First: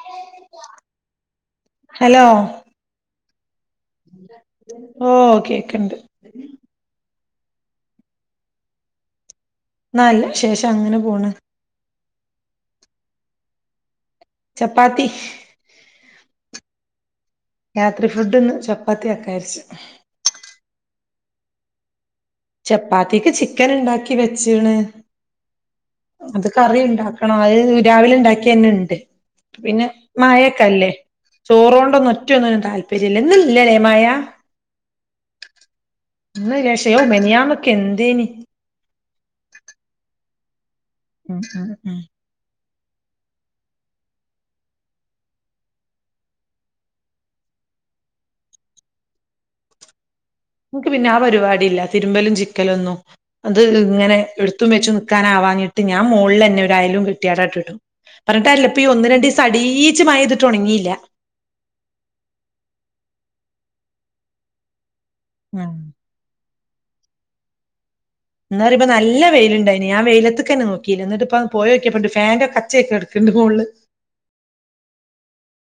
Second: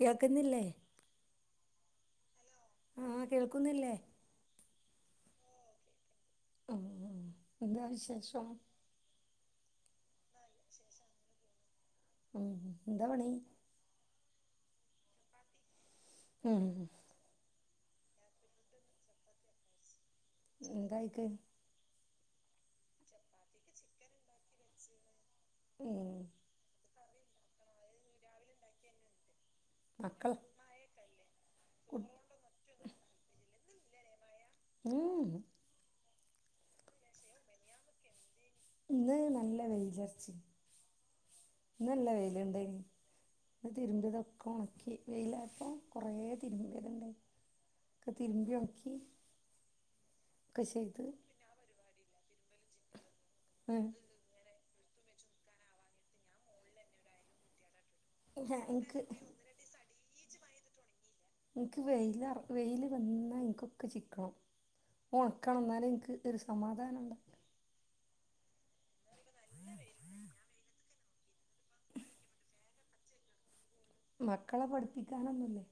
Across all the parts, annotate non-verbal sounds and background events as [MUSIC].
കേക്കുന്നില്ലേ ഹലോ ഓ കേക്ക്ണ്ട് ആ എന്താ വിശേഷം നല്ല വിശേഷം അങ്ങനെ പോണ് ഉം എന്താ പണി ചപ്പാത്തി ഉം രാത്രി ഫുഡ്ന്ന് ചപ്പാത്തി ആക്കാരിച്ചു എന്തായിക്ക് ചപ്പാത്തിക്ക് ചിക്കനിണ്ടാക്കി വെച്ച്ണ് ഉം അത് കറി ണ്ടാ ക്കണം അത് രാവിലെ ണ്ടാക്കിയെന്നെണ്ട് പിന്നെ മക്കൾ മയൊക്കല്ലേ കു ചോറോണ്ടൊന്നും ഒറ്റൊന്നിനും താല്പര്യല്ല ഇന്ന് ല്ല ലെ മയ ഉം ഇന്ന് ലെ ശെയോ മിനിയാന്നൊക്കെ എന്തേനി ഇന്ന് നല്ല വെയിലറച്ച് ഇന്ന് ഉം ഉം ഉം നല്ല വെയ്ല്ണ്ടെയ്നി ന്ന് തിരുമ്പ്യതൊക്കെ ഒണക്കി വെയിലായപ്പോ കൊറേ തിരുമ്പേത്ണ്ടായ്നി ഒക്കെ തിരുമ്പിയൊണക്കി ൻക്ക് പിന്നെ ആ പരിപാടി ഇല്ല തിരുമ്പലും ചിക്കലൊന്നും അത് ഉം ഇങ്ങനെ ഇട് എടുതും വെച്ച് നിൽക്കാനാവാഞ്ഞിട്ട് ഞാൻ മോളില് തന്നെ ഒരു അയ കെട്ടിയാ യിട്ട്ടും പറഞ്ഞിട്ട് കാര്യമില്ല ഇപ്പ ഈ എനിക്ക് ഒന്ന് രണ്ടു ദിവസം അടീച്ച് മഴ പെയ്തിട്ട് ഒണങ്ങീല. ഇൻക് വെയിൽ വെയില് വന്നാ എനിക്കൊക്കെ ചിക്കണം. ഒണക്കണം എന്നാലേ എനിക്ക് ഒരു സമാധാനം ഉണ്ട എന്താ പറയ്ക ഇപ്പ നല്ല വെയിലുണ്ടായിനി നാ വെയിലത്തക്കന്നെ നോക്കീല എന്നിട്ടിപ്പ പോയി നോക്കിയപ്പയുണ്ട് ഫാന്റെ കച്ചൊക്കെ കെട - ന്ത്‌ പോളില്. [UNINTELLIGIBLE] മക്കളെ പഠിപ്പിക്കാനൊന്നുല്ലേ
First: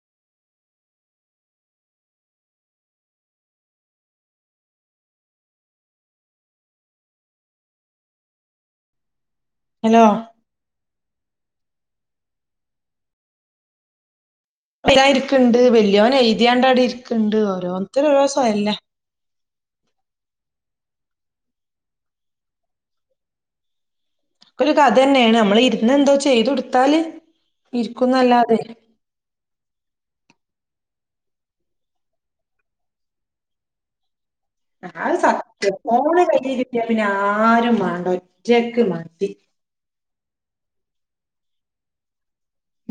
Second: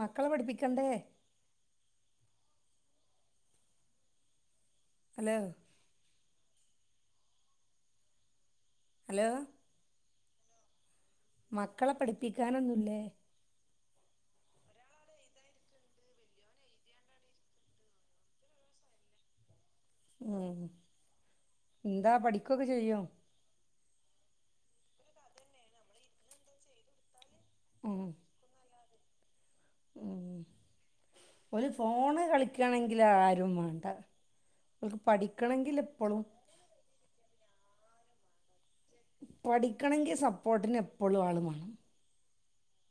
മക്കളെ പഠിപ്പിക്കണ്ടേ ഹലോ ഹലോ ആ [UNINTELLIGIBLE] മക്കളെ പഠിപ്പിക്കാനൊന്നുമില്ലേ എ [UNINTELLIGIBLE] ല്ല ഇരിക്കണ്ട് വലിയോന എഴുതിയാണ്ടാടി ഇരിക്കണ്ട് ഓരോരുത്തരു ഓരോ സമയവില്ലേ ഉം എന്താ പഠിക്കൊക്കെ ചെയ്യോ ഒരു കഥ തന്നെയാണ് നമ്മള് ഇരുന്ന് എന്തോ ചെയ്ത കൊടുത്താല് ഇരിക്കുന്നല്ലാതെ- ഓന് ഫോണ് കളിക്കണെങ്കിൽ ആരും വേണ്ട അവൾക്ക് ആത് സത്യ പഠിക്കണമെങ്കിൽ പോണ എപ്പോഴും കയ്യിലില്ല പിന്നെ ആര വേണ്ട ഒറ്റ പഠിക്കണെങ്കിൽ സപ്പോർട്ടിന് എപ്പോഴും ആള വേണം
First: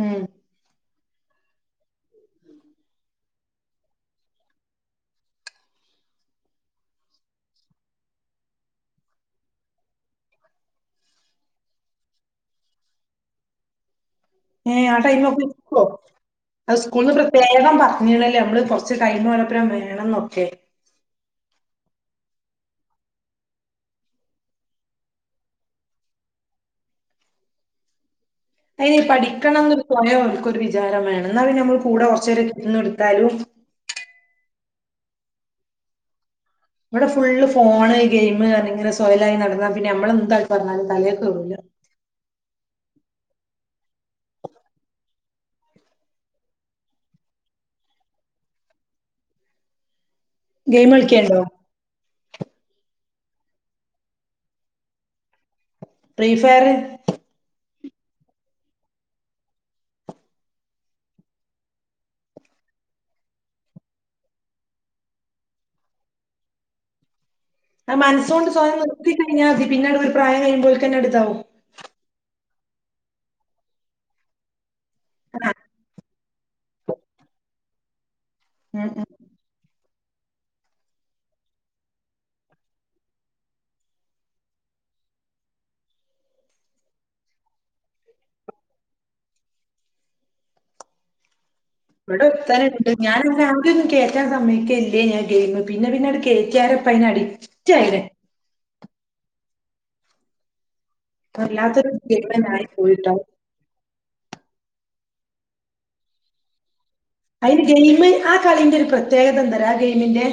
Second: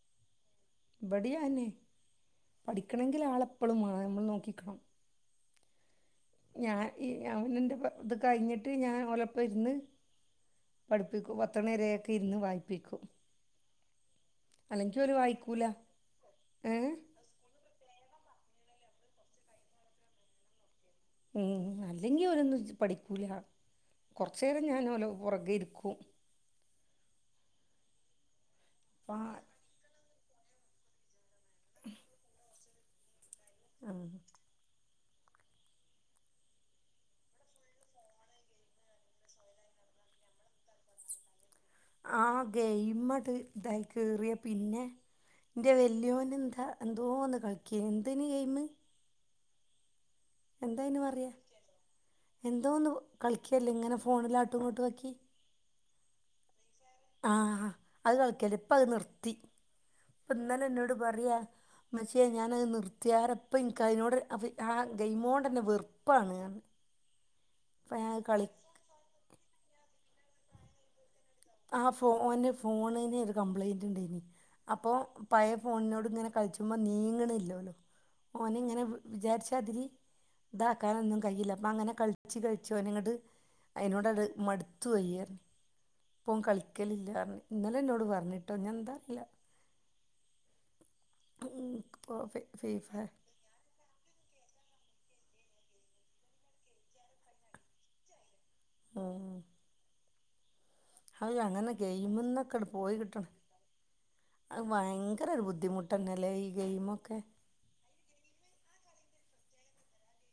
ഉം ഇബടിയാന്നെ പഠിക്കണെങ്കിൽ ആളെപ്പോഴും നമ്മൾ നോക്കിക്കണം ഞാൻ ഈ അവൻ എൻന്റെ ഇത് കഴിഞ്ഞിട്ട് ഞാൻ ഒലപ്പ ഇരുന്ന് പഠിപ്പിക്കു പത്തണരയൊക്കെ ഇരുന്ന് വായി്പിക്കും ഏഹ ആ ടൈമ ഒക്കെോ ഏ അത് സ്കൂളിന്ന് പ്രത്യേകം പറഞ്ഞ നമ്മള് കൊറച്ച് കഴിഞ്ഞ പോലപ്പുറം വേണംന്നൊക്കെ ഉം അല്ലെങ്കി ഒരൊന്നും പഠിക്കൂല കുറച്ച നേേരം ഞാൻഓല പുറകെ ഇരിക്കും [UNINTELLIGIBLE] അയിന അപ്പ പഠിക്കണംന്നൊരു കുയമള്ള ഒരു വിചാരം വേണം എന്നാ നമ്മൾ കൂടെ കുറച്ച നേരെ കിട്ടന്ന എടുത്താലും ആഹ ഇവിടെ ഫുള്ള് ഫോണ് ഗെയിം അ ഇങ്ങനെ സ്വയലായി നടന്നാ പിന്നെ നമ്മള് എന്തായിട്ട പറഞ്ഞാലല് തലയൊക്കെ ഉള്ളൂല്ല ആ ഗെയിമട്ട് ഇതായി ക കേറിയ പിന്നെ എന്റെ വെല്യുന എന്താ എന്തോ ഒന്ന് കളിക്ക എന്തന് ഗെയിമ എന്താ ഗെയിം ഇന പറയാ കളിക്കേണ്ടോ? എന്തോ ഒന്ന് കളിക്കല്ലേ ഇങ്ങനെ ഫോണിലാട്ടുംങ്ങോട്ട് വയ്ക്കി ഫ്രീ ഫയർ ആഹ് അത് കളിക്കല ഇപ്പ അത് നിർത്തി ഇപ്പ എന്നാല എന്നോട് പറയാ മച്ചേ ഞാനത് നിർത്തിയറപ്പം എനിിക്ക അതിനോട് ആ ഗെയിമ കൊണ്ടന്നെ വെറുപ്പാണ്ഞ ആ മനസുകൊണ്ട് സ്വയം നിർത്തി കഴിഞ്ഞാൽ മതി പിന്നെട് ഒരു പ്രായം കഴിയുമ്പോഴേ തന്നെ എടുത്താവോ ആ ഫോ ഫോണിന് ഒരു കംപ്ലൈന്റ് ഉണ്ടനി അപ്പോൊ പയ ആഹ് ഫോണിനോട് ഇങ്ങനെ കളിച്ച്പോ നീങ്ങണില്ലല്ലോ [UNINTELLIGIBLE] ഓന ഉം ഇങ്ങനെ ഉം. വിചാരിച്ചാതിരി ഇതാക്കാനൊന്നും കഴിയില്ല അപ്പ അങ്ങനെ കളിച്ചച്ച് കഴിച്ചോ നിങ്ങ് അയിതിനോട് അടു മടുത്തു വയ്യന്ന് പോം കളിക്കലില്ല പറ ഇന്നലും എന്നോട് പറഞ്ഞിട്ടോ ഞൻ എന്താ അറിയില്ല ഇപ്പോൾ ഇവിടെ ഫീ ഒത്തനുണ്ട് ഫീഫ ഞാന ഒന്നും കേറ്റാൻ സമയക്ക ഞ ഗമ പിന്നെ പി നാ കേ ചാരപ്പ ഇ നാടി ചായര ആ അയോ അങ്ങനെ വല്ലാത്തൊരു ഗെയിം തന്നെ ഗെയയി്മന്നൊക്കെ ആയി പോയി പോയിട്ടോ കിട്ടണം ഭയര ഇത്രരു ബുദ്ധിമുട്ടന്നല്ലെഈ അതിന് ഗെയിമ ആ കളിന്റെ ഒരു പ്രത്യേകത എന്തരാ ആ ഗെയിമിൻന്റെ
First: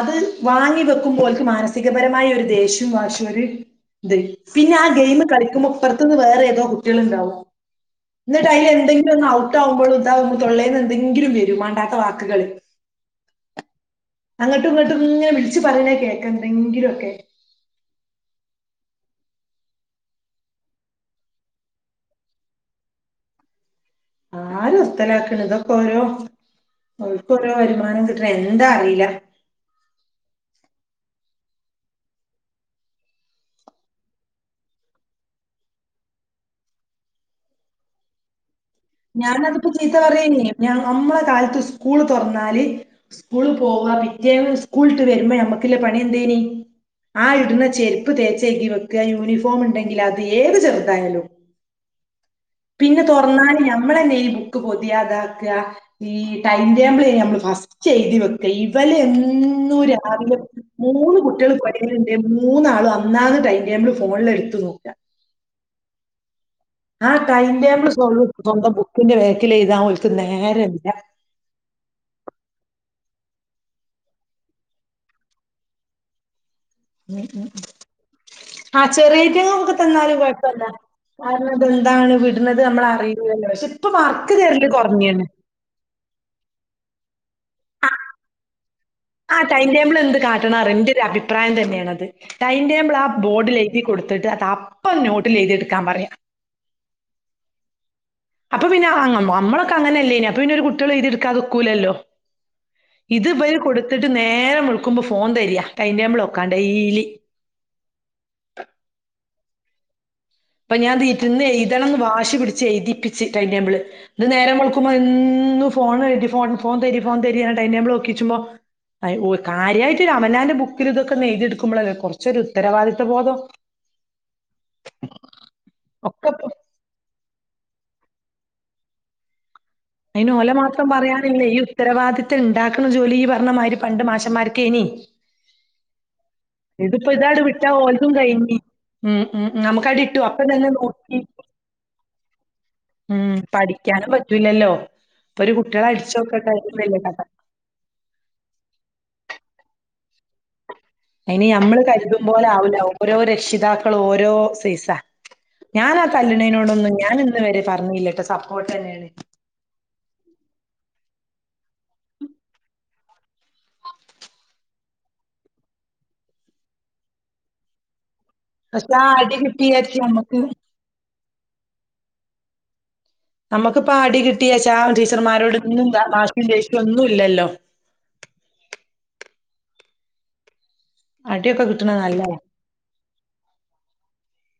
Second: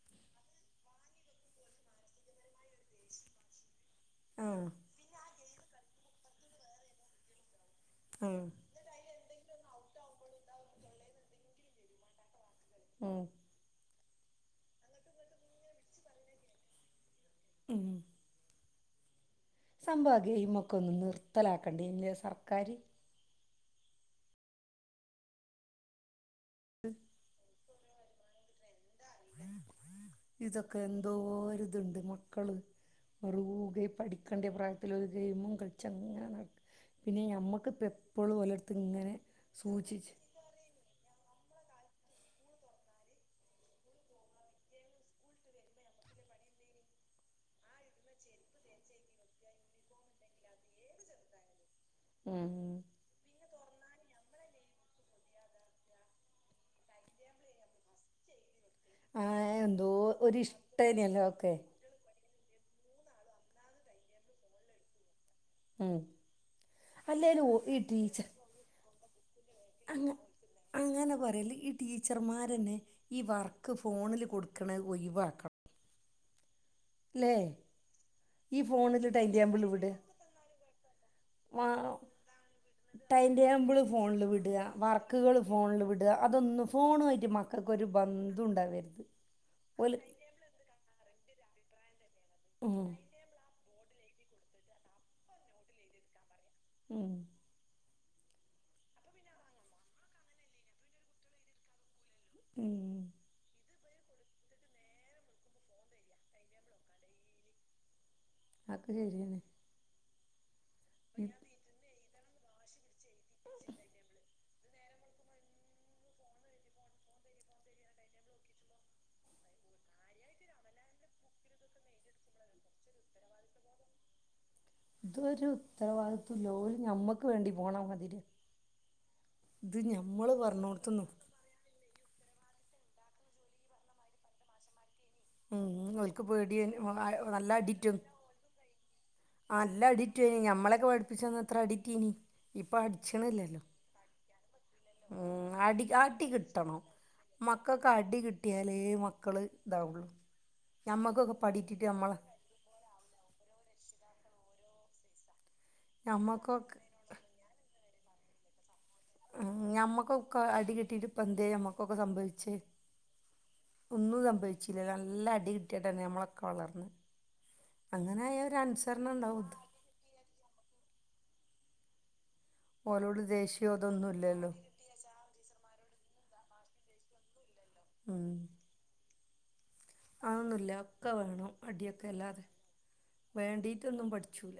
അത് വാങ്ങി വെക്കുമ്പോൾക്ക് മാനസികപരമായ ഒരു ദേഷ്യവും വഷം ഒരു അതെ ആഹ് പിന്നെ ആ ഗെയിം കളിക്കുമ്പോ അപ്പുറത്തന്ന് വേറെ ഏതോ കുട്ടികൾ ഉണ്ടാവും ആഹ് എന്നി് അൽ എന്തെങ്കിലും ഒന്ന് ഔട്ട്കുമ്പോൾ ഇതാ തള്ളേ എന്തെങ്കിലും എങ്കിലും വരും വേണ്ടാത്ത വാക്കുകൾ ഉം അങ്ങട്ടും ഇങ്ങോട്ടും ഇങ്ങനെ വിളിച്ചച്ച് പറഞ്ഞ കേക്ക എന്തെങ്കിലുംൊക്കെ ഉ സംഭവ ഗെ ഇമൊക്കെ ഒന്നും നിർത്തലാക്കണ്ടേ ഇല്ല സർക്കാാര് ആര് ർത്തലാക്ക്ണ് ഇതൊക്കെ ഓരോ ഓൽക്കൊ ഓരൊ മാനം കിട്ട്ണെ ന്തറീല ഇതൊക്കെ എന്തോരിത്ണ്ട് മുക്കള് റൂകെ പഠിക്ക്യണ്ട പ്രായത്തില് ഒരു ഗെയിമും കളിച്ച്ങ്ങനെ പിന്നെ നമ്മക്കിപ്പം എപ്പളും ഓല ഞാനതിപ്പൊ ചീത്ത പറയേന്നു ഞമ്മളെ കാലത്ത് സ്കൂ സ്കൂള് തൊറന്നാല് സ്കൂള് പോവാ പിറ്റേന്ന് സ്കൂള്ട്ട് വരുമ്പൊ നമ്മക്കില്ല പണി എന്തേന് ആഹ് ഇട്ന്ന ചെരുപ്പ് തേച്ചെഗി വക്ക യൂണിഫോമ് ഇണ്ടെങ്കി അത് ഏത് ചെറുതായാലും [INAUDIBLE] ഉം പിന്നെ തൊറന്നാല് ഞമ്മളന്നെ ഈ ബുക്ക് പൊതിയ താക്ക ഈ ടൈംടേബിള് നമ്മള് ഫസ് ചെയ്തി വെക്ക ഇതല്ലെ ആഹ് എന്നും എന്തോ രാവിലെ മൂന്ന് ഒരിഷ്ടേനല്ലോ ഒക്കെ കുട്ടീള് പഠിക്കണ്ണ്ട് മൂ മൂന്നാളും അന്നാന്ന് ടൈം ടേബിള് ഫോണില് എടുത്ത് നോക്ക ഉം ആഹ് അല്ലേലും കൈയ്ന്റേബ്ള് സൊ സ്വന്തം ബുക്കിന്റെ വേ അങ്ങനെ അങ്ങനെ പറയെല്ലി ഈ ടീച്ചർമാരന്നെ ഈ വറ്ക്ക് ഫോണില് കൊട്ക്ക്ണ ഒഴിവാക്കണം ല്ലേ ഈ ആഹ് ഫോണിൽ ടൈം ടേബിൾ ചെറീറ്റങ്ങക്കൊക്കെ വിട് തന്നാലും കൊഴപ്പല്ല കാരണം വാ അതെന്താണ് വിട്ന്നത് ടൈം നമ്മളറീലലൊ. പക്ഷെ ടേബിൾ ഇപ്പ വർക്ക് തരല് കൊറഞ്ഞീന് അതൊന്ന് ഫോണു ആയിട്ട് മക്കക്കൊരു ബന്ധൊണ്ടാവര്ത് ആ ടൈം ടേബിൾ എന്ത് കാട്ടണം ഇന്റൊരു അഭിപ്രായം തന്ന്യാണത് ടൈം ഉം ടേബിൾ ആ ബോർഡിലെഴ് എഴ്തി കൊട്ത്തിട്ട് അതപ്പം നോട്ടിലെഴുതിട്ക്കാൻ പറയ ഉം അപ്പൊ പിന്നെ അ നമ്മളൊക്കെ അങ്ങനെല്ലേനൊ അപ്പൊ പിന്നെ ഒരു കുട്ടിളും എഴ്തെടുക്കാത് ഒക്കൂലല്ലൊ ഉം ഇത് ഇബയ് കൊട് ട്ത്തിട്ട് നേരം വെളുക്കുമ്പൊ ഫോൺ തെരയ ടൈം ടാബിളോക്കാൻം ഡെയിലി അതൊക്കെ ശരിയാണ് ഇപ്പൊ ഞാൻ തിര്ന്നെഴുതണം വാശി പിടിച്ച് എഴ്തിപ്പിച്ച് ടൈംടേബിള് ഇത് നേരം വന്ന് ഫോണെരിം ഫോൺ ഫോൺ തരിം ഫോൺ തരിം ടൈംടേബിള് നോക്കിച്ചുമ്പൊ ഓ കാര്യായിട്ട് അവനാന്റെ ബുക്കില് ഇതൊക്കൊന്നെയ്തിടുക്കുമ്പളല്ലെ കൊറച്ചൊരു ഉത്തരവാദിത്ത ബോധം [INAUDIBLE] ഇതൊരു ഒക്കെ ഉത്തരവാദിത്വല്ല ഇപ്പൊ ഓര് ഞമ്മക്ക് വേണ്ടി പോണ മാതിരി അയിന് ഓല മാത്രം പറയാനില്ലെ ഈ ഉത്തരവാദിത്തം ഇണ്ടാക്ക ജോലി ഈ പറഞ്ഞമാരി പണ്ട് മാശമ്മാർക്കേന് ഉം ഓൽക്ക് പേടിയെ ഒ അ ഇതാട് നല്ല വിട്ടാ അടിറ്റും ഓലതും കഴിഞ്ഞ് ഉം ഉം ആ ഉം അല്ല നമുക്കടി ഇട്ടു അടിറ്റൊയ്ന് അപ്പൊ തന്നെ ഞമ്മളൊക്കെ നോക്കി പഠിപ്പിച്ചന്ന് എത്ര അടിറ്റീന് ഇപ്പ അടിച്ച്ണില്ല അനെ പറ്റൂല്ലല്ലോ ഉം അടി കിട്ടണം കഥ മക്കക്ക് അടി കിട്ടിയാലെ മക്കള് ട്ടൗണണ് ഇനി ഞമ്മള് കരുതും പോല ആവൂല ഓരോ രക്ഷിതാക്കളും ഓരോ സൈസാ ഞാനാ ആ ഞമ്മക്കൊക്കെ തല്ല്ണേനോടൊന്നും ഞാന് ഇന്ന് വരെ പറഞ്ഞീല്ലാട്ടൊ സപ്പോർട്ടെന്നേണ് ഉം ഞമ്മക്കൊക്കെ അടികിട്ടീട്ട് ഇപ്പ എന്തേ ഞമ്മ്ക്കൊക്കെ സംഭവിച്ച് ഒന്നും സംഭവിച്ചില്ല നല്ല അടി കിട്ടിട്ടെന്നെ ഞമ്മളൊക്കെ വളർന്നത് പഷെ ആഹ് അടികിട്ടി വിജാരിച്ച് ഞമ്മക്ക് ഓലോട് ദേഷ്യോ നമ്മക്കിപ്പം ഇതൊന്നും അടി കിട്ടി ഇല്ലല്ലോ ആഹ് ടീച്ചർമാരോട് ഇന്നുംവാശി ദേഷ്യൊന്നുല്ലല്ലൊ ഉം അവൊന്നില്ല ഒക്കെ വേണം കിട്ട്ണ അടിയൊക്കെ നല്ലതാ അല്ലാതെ വേണ്ടീറ്റൊന്നും പഠിച്ച ച്ചൂല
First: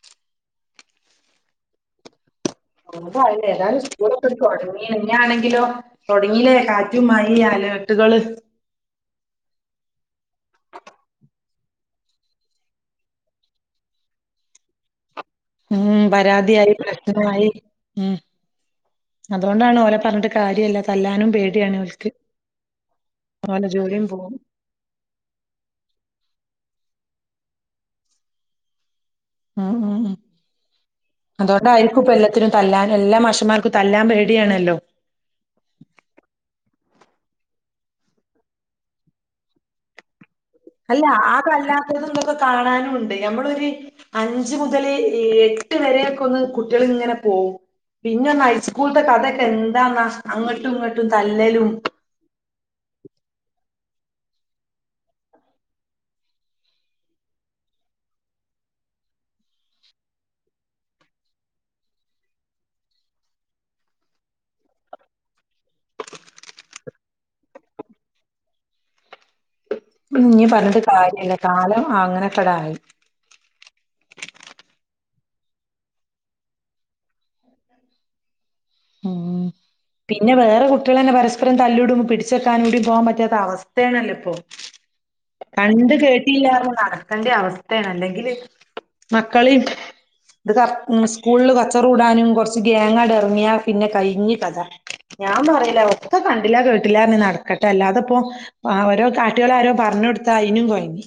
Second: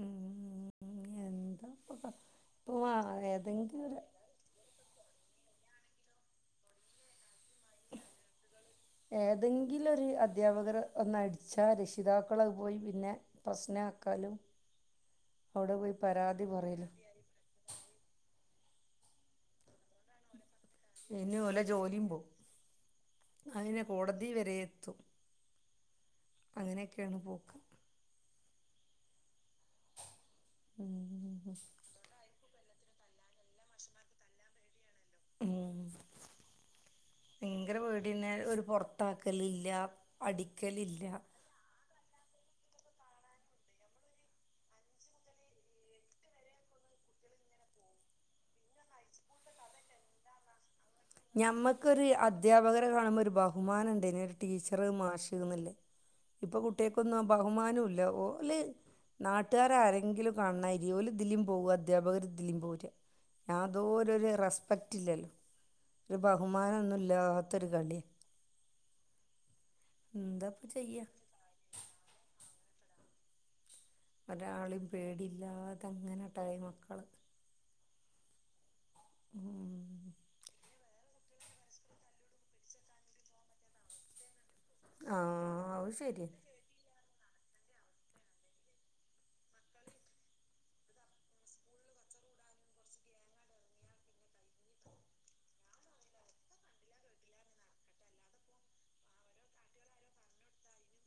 ഉം എന്താപ്പ ഇപ്പൊ ആ [UNINTELLIGIBLE] ഏന്താലും ഏതെങ്കിലും ഒരു സ്കൂള്ക്കെ തൊടങ്ങി ഇഞിയാണെങ്കി ലോ തൊടങ്ങിലെ കാറ്റും മഴീം അലേർട്ടുകള് ഏതെങ്കിലൊര് അധ്യാപകര് ഒന്നടിച്ചാ രക്ഷിതാക്കളത് പോയി പിന്നെ പ്രശ്നാ തക്കാലും ഉ പരാതിയായി പറയലും പ്രശ്നമായി ഉ അതുകൊണ്ടാണ് ഓല പറഞ്ഞിട്ട് കാര്യല്ല തല്ലാനും പേടിയാണ് അവൾക്ക് അതിനെ കോടതി വരെ എത്തും അങ്ങനെ കേെണുപോക്കാം ഉം ഉം ഉ ഉം അതുകൊണ്ടായിരിക്കും ഇപ്പ എല്ലാത്തിനും തല്ലാൻ എല്ലാ മാഷുമാർക്കും തല്ലാൻ പേടിയണല്ലോ ഉം ഭയങ്കര വീടന്ന ഒരു പൊറത്താക്കലീല്ല അടിക്കലില്ല കാണാനുംുണ്ട് നമ്മളൊരു അഞ്ച് മുതൽ എട്ട് വരെയൊക്കെ ഒന്ന് കുട്ടികൾ ങ്ങനെ പോ പിന്നെ ഒ ഹൈസ്കൂളത്തെ കഥൊക്കെ എന്താന്നാ അങ്ങോട്ടും ഇങ്ങട്ട് ഞമ്മക്കൊരു അധാപകരെ കാണുമ്പോ ഒരു ഭാഗം ബഹുമാനുണ്ട് ഇനിൊരു ടീച്ചറ് മാഷന്നില്ലേ ഇപ്പൊ കുട്ടികക്കൊന്നും ബഹുമാനം ഇല്ല ഓ അല്ലേ നാട്ടുകാര ആരെങ്കിലും കാണ ഇരിോല ദില്ലീം പോക അധ്യാപകര് ദില്ലീം പോില്ല ഞാാന്തോര ഒരു റെസ്പെക്റ്റ് ഇല്ലല്ലോ ഒരു ബഹുമാനംൊന്നുംല്ലാാത്തൊരു കളിയെ ന പറഞ്ഞിട്ട് കാര്യല്ല കാലം അങ്ങനെത്തട ആയി ഒരാളും പേടില്ലാതെങ്ങനെട്ടായി മക്കള് ഉ പിന്നെ വേറെ കുട്ടികൾ തന്നെ പരസ അപ്പം തല്ലൂടടുമ്പോ പിടെക്കാന കടും പോകാൻ പറ്റാത്ത അവസ്ഥയാണല്ലോ ഇപ്പോൊ ആ അത് കണ്ട് കേട്ടില്ലോ നടക്കണ്ട അവസ്ഥയാണ് അല്ലെങ്കില് മക്കള ഇത് ക സ്കൂളിൽ കച്ചറ കൂടാനും കൊറച്ച് ഗേങ്ങട ഇറങ്ങിയാ പിന്നെ കഴിഞ്ഞ കഥ ഞാൻ പററിയില്ല ഒക്ക കണ്ടില്ല കേട്ടില്ലാര നടക്കട്ടെ അല്ലാതപ്പോൊ ആ ഓരോ കാട്ടുകൾ ആരോ പറഞ്ഞ കൊടുത്താ അതിനും കോഴങ്ങി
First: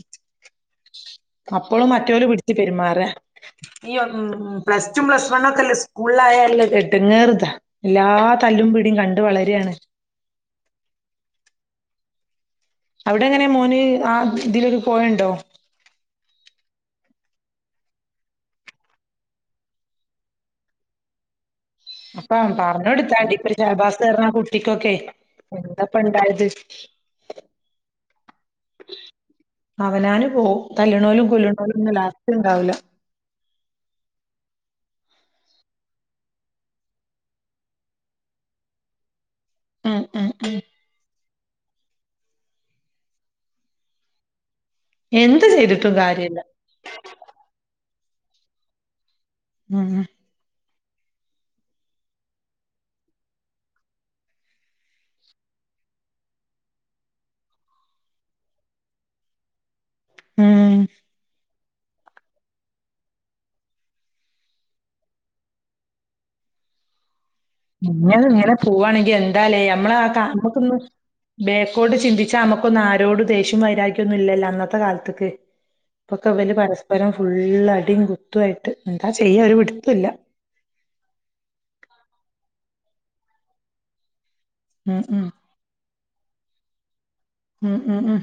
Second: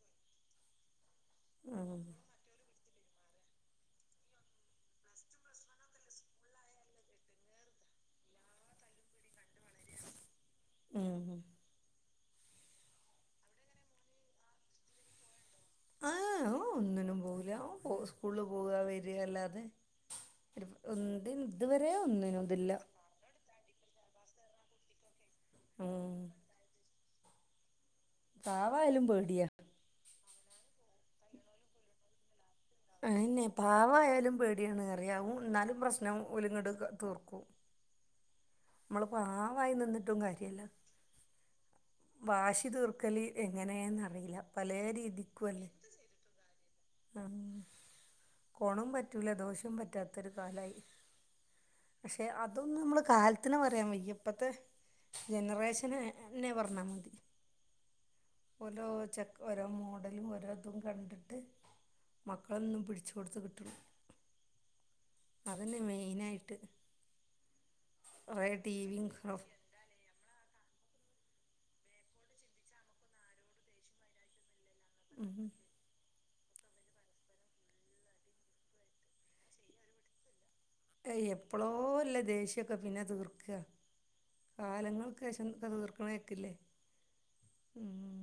അപ്പോളും ശരിയാണ് മറ്റവര് പിടിിച്ചു പെരുമാറ ഈ പ്ലസ് ടു പ്ലസ് വൺ ഒക്കെല്ലേ സ്കൂളായാലല്ലേ കേെട്ട്ങ്ങയറുതാ എല്ലാ തല്ലും പിീടിയും കണ്ട് വളരയാണ് ഉഹ അവിടെ എങ്ങനെ മോന് ആ ഇതിലൊരു പോയുണ്ടോ ആഹ് ഒന്നിനും പോകില്ല പോ സ്കൂളിൽ പോവ വരികല്ലാതെ ഒന്ത് അപ്പം പറഞ്ഞ കൊടുത്താണ്ട ഇപ്പ ശാബാസ്ഞ്ഞാ കുട്ടിക്കൊക്കെ എന്താപ്പ ഉം ഡായജസ്റ്റ് കാവായാലും പേടിയാ ഓ തല്ലണോലും കുുലുണോലുംന്നും ലാസ്റ്റ് ഉണ്ടാവില്ല ആന്നെ പാവ ആാലും പേടിയാണ് കറിയാവും എന്നാലും പ്രശ്നം ഒലുങ്ങട് തീർക്കും [INAUDIBLE] നമ്മളിപ്പോൊ ആ വായി ഉം നിന്നിട്ടും ഉം ഉം കാര്യല്ലോ വാശി തൂർക്കലി എങ്ങനെയെന്നറിയില്ല പലയ എന്ത് രീതിക്കല്ലേ ചെയ്തിട്ടും കാര്യല്ല കൊണ പറ്റ ദോഷം ഉം പറ്റത്തരു കാലായി പക്ഷെ അതൊന്ന നമ്മ അത്തി പറയാ മ ഇപ്പഴത്തെ ജനറേഷന് എന്നെ പറഞ്ഞാൽ മതി ഓരോ ചെക് ഓരോ മോഡലും ഉം ഓരോതും കണ്ടിട്ട് മക്കളൊന്നും പിടിച്ചുക കൊടുത്ത കിട്ടുള്ള അതന്നെ മെയിനായിട്ട് നിങ്ങ കുറേ ഇങ്ങനെ ടി വിയും പോവവാണെങ്കിൽ എന്താലേ നമ്മ ആ ബേക്കോട്ട് ചിന്തിച്ചാ നമുക്കൊന്ന ആരോട് ദേഷ്യ വൈരാക്കിയ ഒന്നും ഇല്ലോ ഇത്ത കാലത്തക്ക് ഉം ഇപ്പൊക്കെ അവല് പരസ്പരം ഫുുള്ളടിയും കുത്തുായിട്ട് എന്താ ചെയ്യാ ഒരു പിടുത്തല്ല എപ്പളോ ല്ല ദേഷ്യൊക്കെ പിന്നെ തീർക്കുക ഉം ഉം കാലങ്ങൾകേശംകഥ തീർക്കണേക്കില്ലേ ആഹ് ആഹ് ആഹ്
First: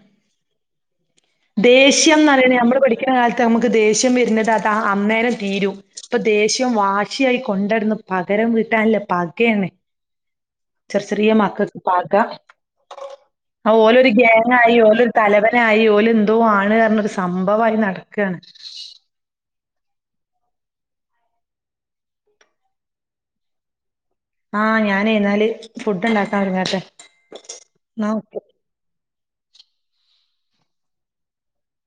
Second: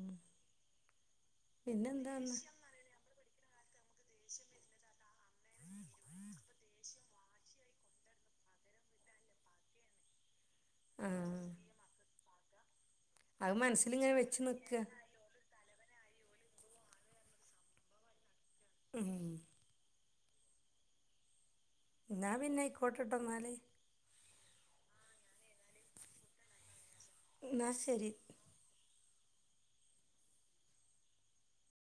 ദേഷ്യംന്ന് പിന്നെന്താന്ന് പറയണ നമ്മള് പഠിക്കുന്ന കാലത്ത് - ദേഷ്യം വരുന്നത് അത് ആ അന്നേരം തീരും ഇപ്പൊ ദേഷ്യം വാ- ച്ചിയായി കൊണ്ട് നടന്ന് പകരം വീട്ടാനില്ലെ പകയാണ് ചെറിയ ആ ചെറിയ മക്കൾക്ക് പക അത് ആ ഓലൊരു മനസ്സിലിങ്ങനെ വെച്ച് ഗേങ്ങ് ആയി നിൽക്കുക ഓലൊരു തലവ- ആയി ഓല് എന്തോ ആണ് പറഞ്ഞൊരു സംഭവായി നടക്കാണ് മമ് ഇന്നാ പിന്നെ ആയിക്കോട്ടെട്ടൊ ഇന്നാല് ആഹ് ഞാന് ഇന്നാല് ഫുഡ് ഇണ്ടാക്കാൻ ഒരുങ്ങട്ടെ എന്നാ ശരി ന്നാ ഓക്കെ